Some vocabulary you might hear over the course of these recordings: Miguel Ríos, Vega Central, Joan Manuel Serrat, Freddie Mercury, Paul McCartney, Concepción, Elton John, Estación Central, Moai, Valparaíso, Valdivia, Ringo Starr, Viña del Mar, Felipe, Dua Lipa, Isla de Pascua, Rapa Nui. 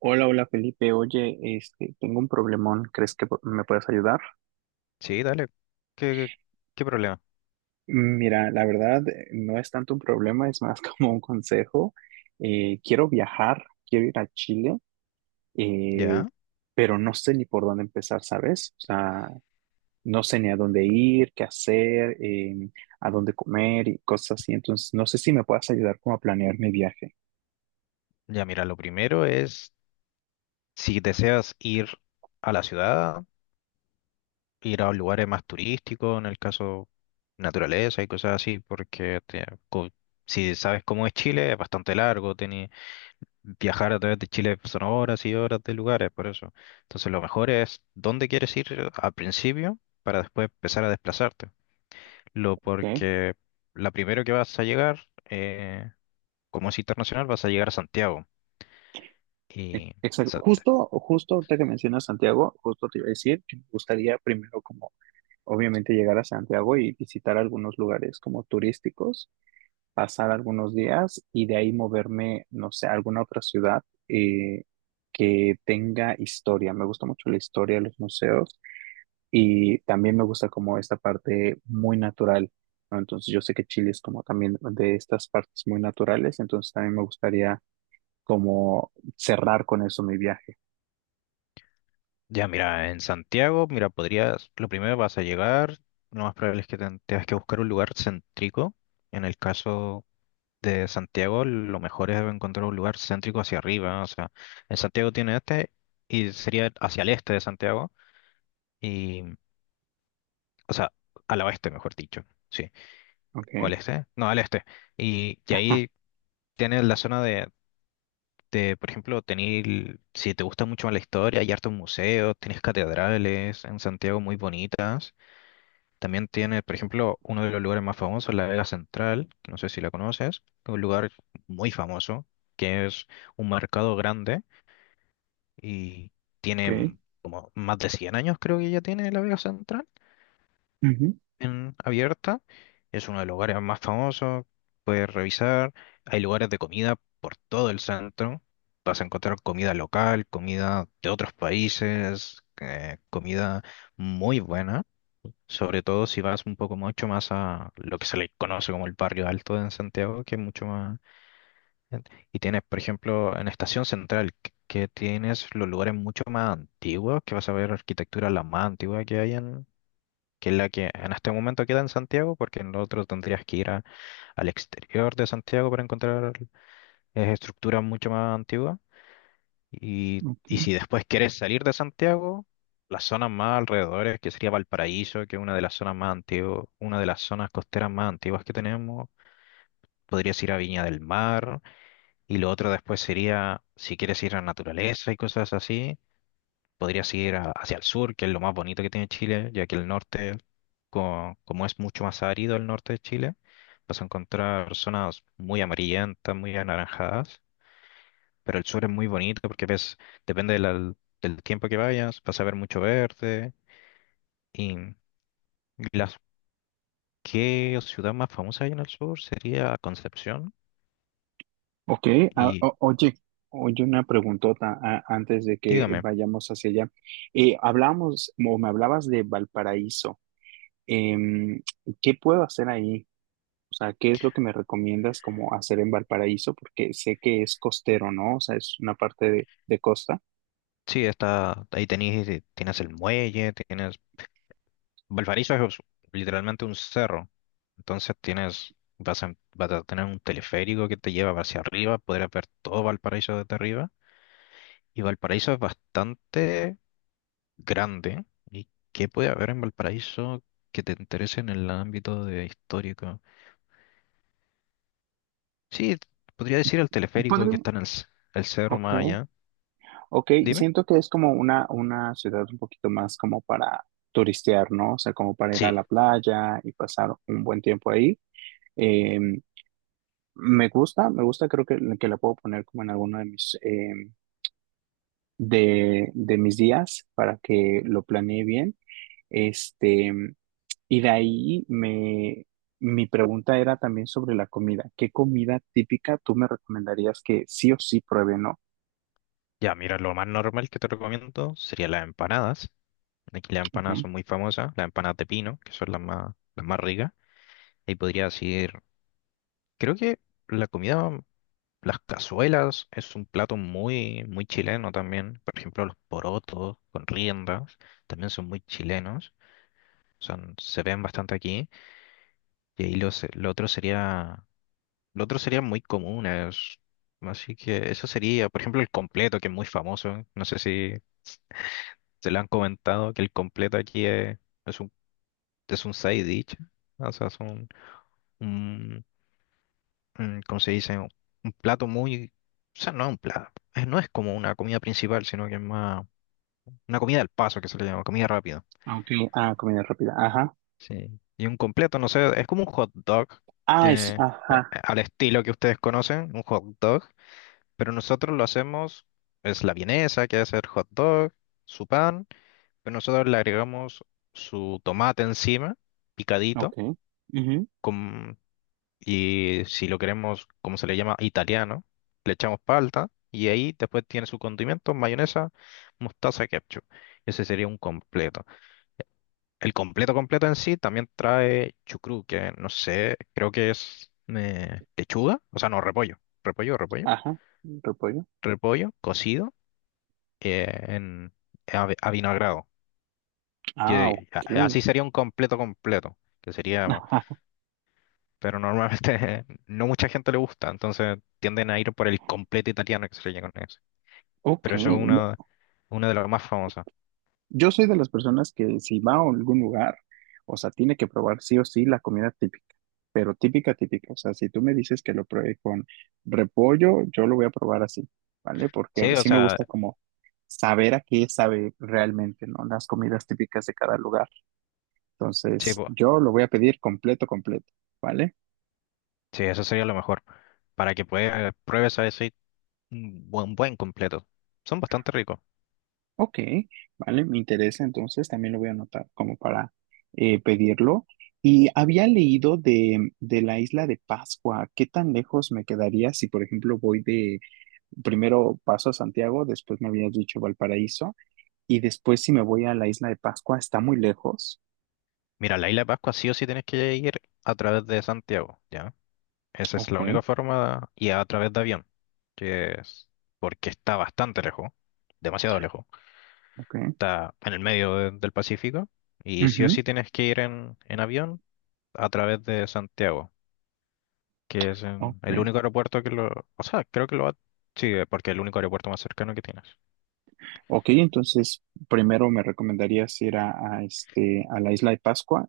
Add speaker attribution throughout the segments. Speaker 1: Hola, hola Felipe. Oye, tengo un problemón. ¿Crees que me puedes ayudar?
Speaker 2: Sí, dale. ¿Qué, qué problema?
Speaker 1: Mira, la verdad no es tanto un problema, es más como un consejo. Quiero viajar, quiero ir a Chile, eh,
Speaker 2: Ya,
Speaker 1: pero no sé ni por dónde empezar, ¿sabes? O sea, no sé ni a dónde ir, qué hacer, a dónde comer y cosas así. Entonces, no sé si me puedas ayudar como a planear mi viaje.
Speaker 2: ya, mira, lo primero es si deseas ir a la ciudad, ir a lugares más turísticos, en el caso naturaleza y cosas así, porque si sabes cómo es Chile, es bastante largo, viajar a través de Chile son horas y horas de lugares, por eso. Entonces lo mejor es dónde quieres ir al principio para después empezar a desplazarte. Lo
Speaker 1: ¿Ok?
Speaker 2: porque la primero que vas a llegar, como es internacional, vas a llegar a Santiago. Y, o
Speaker 1: Exacto. Justo ahorita que mencionas Santiago, justo te iba a decir que me gustaría primero como obviamente llegar a Santiago y visitar algunos lugares como turísticos, pasar algunos días y de ahí moverme, no sé, a alguna otra ciudad eh, que tenga historia. Me gusta mucho la historia, los museos y también me gusta como esta parte muy natural, ¿no? Entonces yo sé que Chile es como también de estas partes muy naturales, entonces también me gustaría como cerrar con eso mi viaje.
Speaker 2: ya mira, en Santiago, mira, podrías, lo primero vas a llegar, lo más probable es que tengas que buscar un lugar céntrico. En el caso de Santiago, lo mejor es encontrar un lugar céntrico hacia arriba. O sea, en Santiago tiene este y sería hacia el este de Santiago. Y, o sea, al oeste, mejor dicho. Sí. O
Speaker 1: ¿Ok?
Speaker 2: al este. No, al este. Y
Speaker 1: Ajá.
Speaker 2: ahí tienes la zona de por ejemplo, tener si te gusta mucho la historia, hay hartos museos, tienes catedrales en Santiago muy bonitas. También tiene, por ejemplo, uno de los lugares más famosos, la Vega Central, que no sé si la conoces, que es un lugar muy famoso, que es un mercado grande y tiene
Speaker 1: Ok.
Speaker 2: como más de 100 años, creo que ya tiene la Vega Central
Speaker 1: Ujú,
Speaker 2: abierta. Es uno de los lugares más famosos. Puedes revisar. Hay lugares de comida por todo el centro. Vas a encontrar comida local, comida de otros países, comida muy buena. Sobre todo si vas un poco mucho más a lo que se le conoce como el barrio alto en Santiago, que es mucho más... Y tienes, por ejemplo, en Estación Central, que tienes los lugares mucho más antiguos, que vas a ver arquitectura la más antigua que hay que es la que en este momento queda en Santiago, porque en lo otro tendrías que al exterior de Santiago para encontrar estructuras mucho más antiguas. Y
Speaker 1: ok.
Speaker 2: si después quieres salir de Santiago, las zonas más alrededores, que sería Valparaíso, que es una de las zonas más antiguas, una de las zonas costeras más antiguas que tenemos, podrías ir a Viña del Mar. Y lo otro después sería, si quieres ir a naturaleza y cosas así. Podrías hacia el sur, que es lo más bonito que tiene Chile, ya que el norte, como, es mucho más árido el norte de Chile, vas a encontrar zonas muy amarillentas, muy anaranjadas, pero el sur es muy bonito porque ves, depende de del tiempo que vayas, vas a ver mucho verde. Y las, ¿qué ciudad más famosa hay en el sur? Sería Concepción.
Speaker 1: Ok,
Speaker 2: Y
Speaker 1: oye, oye una preguntota antes de que
Speaker 2: dígame,
Speaker 1: vayamos hacia allá. Hablamos, o me hablabas de Valparaíso. Em, ¿Qué puedo hacer ahí? O sea, ¿qué es lo que me recomiendas como hacer en Valparaíso? Porque sé que es costero, ¿no? O sea, es una parte de costa.
Speaker 2: sí, está, ahí tenés, tienes el muelle, tienes Valparaíso es literalmente un cerro, entonces tienes, vas a, vas a tener un teleférico que te lleva hacia arriba, podrás ver todo Valparaíso desde arriba. Y Valparaíso es bastante grande. ¿Y qué puede haber en Valparaíso que te interese en el ámbito de histórico? Sí, podría decir el teleférico que
Speaker 1: Podré-
Speaker 2: está en el cerro
Speaker 1: Ok,
Speaker 2: más allá.
Speaker 1: ok,
Speaker 2: Dime.
Speaker 1: siento que es como una ciudad un poquito más como para turistear, ¿no? O sea, como para ir a
Speaker 2: Sí,
Speaker 1: la playa y pasar un buen tiempo ahí. Em, me gusta, creo que la puedo poner como en alguno de mis días para que lo planee bien. Este, y de ahí mi pregunta era también sobre la comida. ¿Qué comida típica tú me recomendarías que sí o sí pruebe, no?
Speaker 2: ya mira, lo más normal que te recomiendo serían las empanadas. Aquí las empanadas
Speaker 1: Okay.
Speaker 2: son muy famosas, las empanadas de pino, que son las más ricas. Ahí podría decir, creo que la comida, las cazuelas, es un plato muy, muy chileno también. Por ejemplo, los porotos con riendas también son muy chilenos. Son, se ven bastante aquí. Y ahí lo otro sería muy común. Así que eso sería, por ejemplo, el completo, que es muy famoso. No sé si se lo han comentado, que el completo aquí es un, es un side dish. O sea, es un, ¿cómo se dice? Un plato muy, o sea, no es un plato, no es como una comida principal, sino que es más una comida al paso que se le llama, comida rápida.
Speaker 1: Ah, ok. Ah, comida rápida. Ajá.
Speaker 2: Sí. Y un completo, no sé, es como un hot dog,
Speaker 1: Ah, es,
Speaker 2: que
Speaker 1: ajá.
Speaker 2: al estilo que ustedes conocen, un hot dog, pero nosotros lo hacemos, es la vienesa, que es el hot dog, su pan, pero nosotros le agregamos su tomate encima,
Speaker 1: Ok.
Speaker 2: picadito,
Speaker 1: Ujú.
Speaker 2: con. Y si lo queremos, como se le llama, italiano, le echamos palta y ahí después tiene su condimento, mayonesa, mostaza, ketchup. Ese sería un completo. El completo completo en sí también trae chucrú, que no sé, creo que es lechuga, o sea, no, repollo,
Speaker 1: Ajá. Repollo.
Speaker 2: repollo cocido en a vinagrado.
Speaker 1: Ah,
Speaker 2: Que,
Speaker 1: ok.
Speaker 2: así sería un completo completo, que sería pero normalmente no mucha gente le gusta, entonces tienden a ir por el completo italiano que se le llama con eso.
Speaker 1: Ok.
Speaker 2: Pero eso es uno, uno de los más famosos.
Speaker 1: Yo soy de las personas que si va a algún lugar, o sea, tiene que probar sí o sí la comida típica, pero típica, típica. O sea, si tú me dices que lo pruebe con repollo, yo lo voy a probar así, ¿vale? Porque a
Speaker 2: Sí,
Speaker 1: mí
Speaker 2: o
Speaker 1: sí me
Speaker 2: sea,
Speaker 1: gusta como saber a qué sabe realmente, ¿no? Las comidas típicas de cada lugar.
Speaker 2: sí,
Speaker 1: Entonces,
Speaker 2: po-
Speaker 1: yo lo voy a pedir completo, completo, ¿vale?
Speaker 2: sí, eso sería lo mejor, para que puedas, pruebes a decir un buen, buen completo. Son bastante ricos.
Speaker 1: Ok, vale, me interesa, entonces también lo voy a anotar como para pedirlo. Y había leído de la isla de Pascua. ¿Qué tan lejos me quedaría si, por ejemplo, voy de, primero paso a Santiago, después me habías dicho Valparaíso, y después si me voy a la isla de Pascua, ¿está muy lejos?
Speaker 2: Mira, la isla de Pascua sí o sí tienes que ir a través de Santiago, ¿ya? Esa es
Speaker 1: Ok,
Speaker 2: la única forma, y a través de avión, que es porque está bastante lejos, demasiado lejos.
Speaker 1: ok,
Speaker 2: Está en el medio del Pacífico y sí o
Speaker 1: ujú,
Speaker 2: sí tienes que ir en avión a través de Santiago, que es el
Speaker 1: ok.
Speaker 2: único aeropuerto que lo... O sea, creo que lo va... Sí, porque es el único aeropuerto más cercano que tienes. O
Speaker 1: Ok, entonces primero me recomendarías ir a la isla de Pascua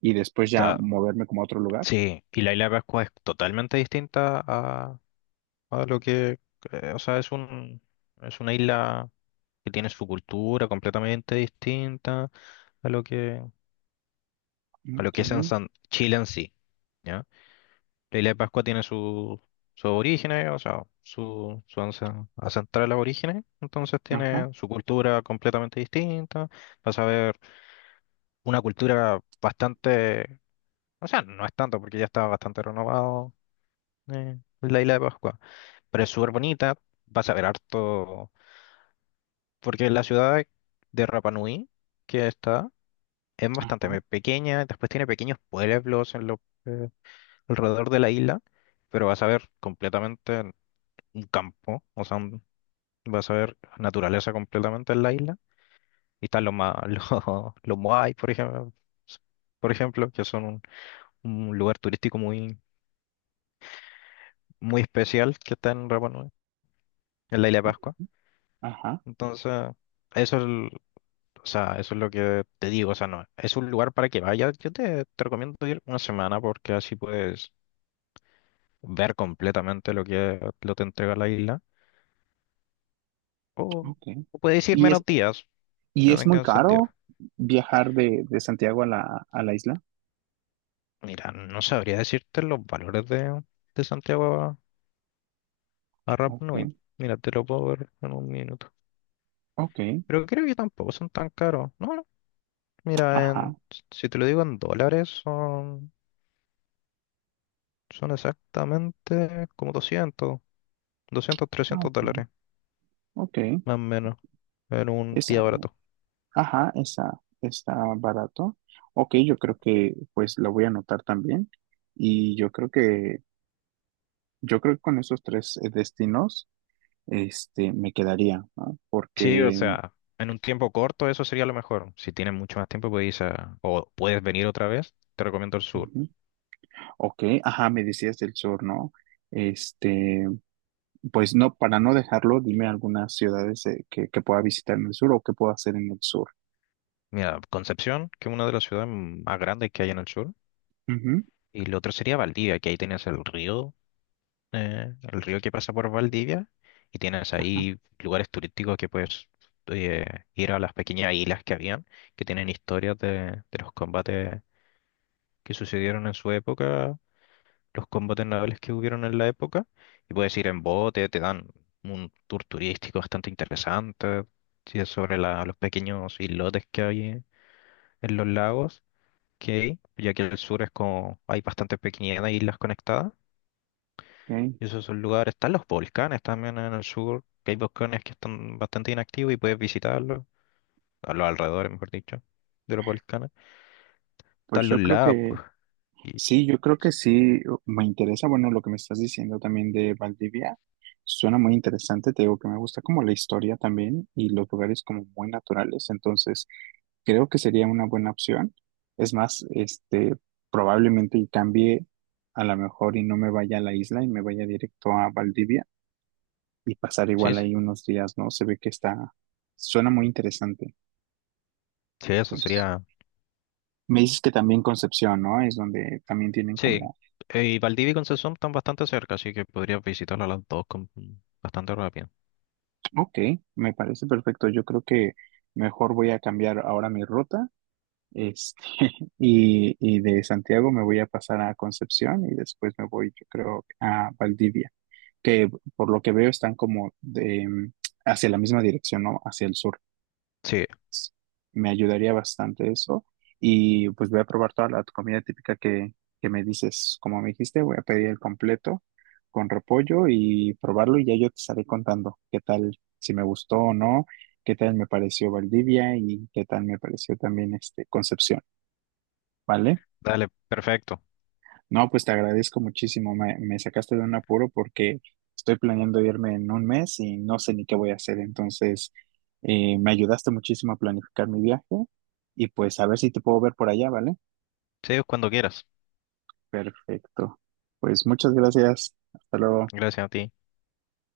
Speaker 1: y después ya
Speaker 2: sea,
Speaker 1: moverme como a otro lugar.
Speaker 2: sí, y la isla de Pascua es totalmente distinta a lo que... o sea, es un, es una isla que tiene su cultura completamente distinta a lo que, a lo
Speaker 1: Ok,
Speaker 2: que es en Chile en sí. La isla de Pascua tiene su, sus orígenes, o sea, su ancestrales orígenes, entonces
Speaker 1: ajá.
Speaker 2: tiene su cultura completamente distinta. Vas a ver una cultura bastante, o sea, no es tanto porque ya está bastante renovado la isla de Pascua, pero es súper bonita. Vas a ver harto, porque la ciudad de Rapa Nui que está es bastante
Speaker 1: Ajá.
Speaker 2: pequeña, después tiene pequeños pueblos en lo, eh, alrededor de la isla, pero vas a ver completamente un campo, o sea, vas a ver naturaleza completamente en la isla. Y están los, los Moai, por ejemplo, que son un lugar turístico muy, muy especial que está en Rapa Nui, en la isla de
Speaker 1: Ok,
Speaker 2: Pascua.
Speaker 1: Ajá,
Speaker 2: Entonces, eso es, o sea, eso es lo que te digo, o sea, no, es un lugar para que vayas. Yo te, te recomiendo ir una semana porque así puedes ver completamente lo que lo te entrega la isla. O,
Speaker 1: ok.
Speaker 2: o puedes ir
Speaker 1: ¿Y es,
Speaker 2: menos días,
Speaker 1: y
Speaker 2: no
Speaker 1: es muy
Speaker 2: tenga sentido.
Speaker 1: caro viajar de Santiago a la isla?
Speaker 2: Mira, no sabría decirte los valores de Santiago a Rap Nui.
Speaker 1: Ok,
Speaker 2: Mira, te lo puedo ver en un minuto.
Speaker 1: ok,
Speaker 2: Pero creo que tampoco son tan caros. No, no. Mira, en,
Speaker 1: ajá,
Speaker 2: si te lo digo en dólares, son, son exactamente como 200, 200,
Speaker 1: ah,
Speaker 2: 300
Speaker 1: ok,
Speaker 2: dólares,
Speaker 1: ok.
Speaker 2: más o menos, en un
Speaker 1: Esa,
Speaker 2: día barato.
Speaker 1: ajá, esa está barato. Ok, yo creo que pues la voy a anotar también. Y yo creo que, yo creo que con esos tres destinos, me quedaría, ¿no?
Speaker 2: Sí, o
Speaker 1: Porque,
Speaker 2: sea, en un tiempo corto eso sería lo mejor. Si tienes mucho más tiempo, puedes, o puedes venir otra vez, te recomiendo el sur.
Speaker 1: ujú, ok, ajá, me decías del sur, ¿no? Este, pues no, para no dejarlo, dime algunas ciudades que pueda visitar en el sur o que pueda hacer en el sur.
Speaker 2: Mira, Concepción, que es una de las ciudades más grandes que hay en el sur.
Speaker 1: Ujú.
Speaker 2: Y lo otro sería Valdivia, que ahí tienes el río que pasa por Valdivia, y tienes
Speaker 1: Ajá,
Speaker 2: ahí lugares turísticos que puedes eh, ir a las pequeñas islas que habían, que tienen historias de los combates que sucedieron en su época, los combates navales que hubieron en la época, y puedes ir en bote, te dan un tour turístico bastante interesante, sí, es sobre los pequeños islotes que hay en los lagos, que hay, ya que el sur es como hay bastantes pequeñas islas conectadas.
Speaker 1: ok.
Speaker 2: Y esos son lugares, están los volcanes también en el sur, que hay volcanes que están bastante inactivos y puedes visitarlos, a los alrededores, mejor dicho, de los volcanes.
Speaker 1: Pues
Speaker 2: Están los
Speaker 1: yo creo
Speaker 2: lagos,
Speaker 1: que
Speaker 2: pues, y
Speaker 1: sí, yo creo que
Speaker 2: s-
Speaker 1: sí me interesa, bueno, lo que me estás diciendo también de Valdivia. Suena muy interesante, te digo que me gusta como la historia también y los lugares como muy naturales, entonces creo que sería una buena opción. Es más, probablemente y cambie a lo mejor y no me vaya a la isla y me vaya directo a Valdivia y pasar
Speaker 2: sí,
Speaker 1: igual ahí unos días, ¿no? Se ve que está, suena muy interesante.
Speaker 2: sí, eso
Speaker 1: Entonces,
Speaker 2: sería.
Speaker 1: me dices que también Concepción, ¿no? Es donde también tienen
Speaker 2: Sí,
Speaker 1: como,
Speaker 2: y Valdivia y Concepción están bastante cerca, así que podrías visitarlas las dos con, bastante rápido.
Speaker 1: ok, me parece perfecto. Yo creo que mejor voy a cambiar ahora mi ruta, este, y de Santiago me voy a pasar a Concepción y después me voy, yo creo, a Valdivia, que por lo que veo están como de, hacia la misma dirección, ¿no? Hacia el sur.
Speaker 2: Sí,
Speaker 1: Me ayudaría bastante eso. Y pues voy a probar toda la comida típica que me dices. Como me dijiste, voy a pedir el completo con repollo y probarlo y ya yo te estaré contando qué tal, si me gustó o no, qué tal me pareció Valdivia y qué tal me pareció también este Concepción, ¿vale?
Speaker 2: dale, perfecto.
Speaker 1: No, pues te agradezco muchísimo. Me sacaste de un apuro porque estoy planeando irme en 1 mes y no sé ni qué voy a hacer. Entonces, me ayudaste muchísimo a planificar mi viaje y pues a ver si te puedo ver por allá, ¿vale?
Speaker 2: Sí, cuando quieras.
Speaker 1: Perfecto. Pues muchas gracias. Hasta luego.
Speaker 2: Gracias a ti.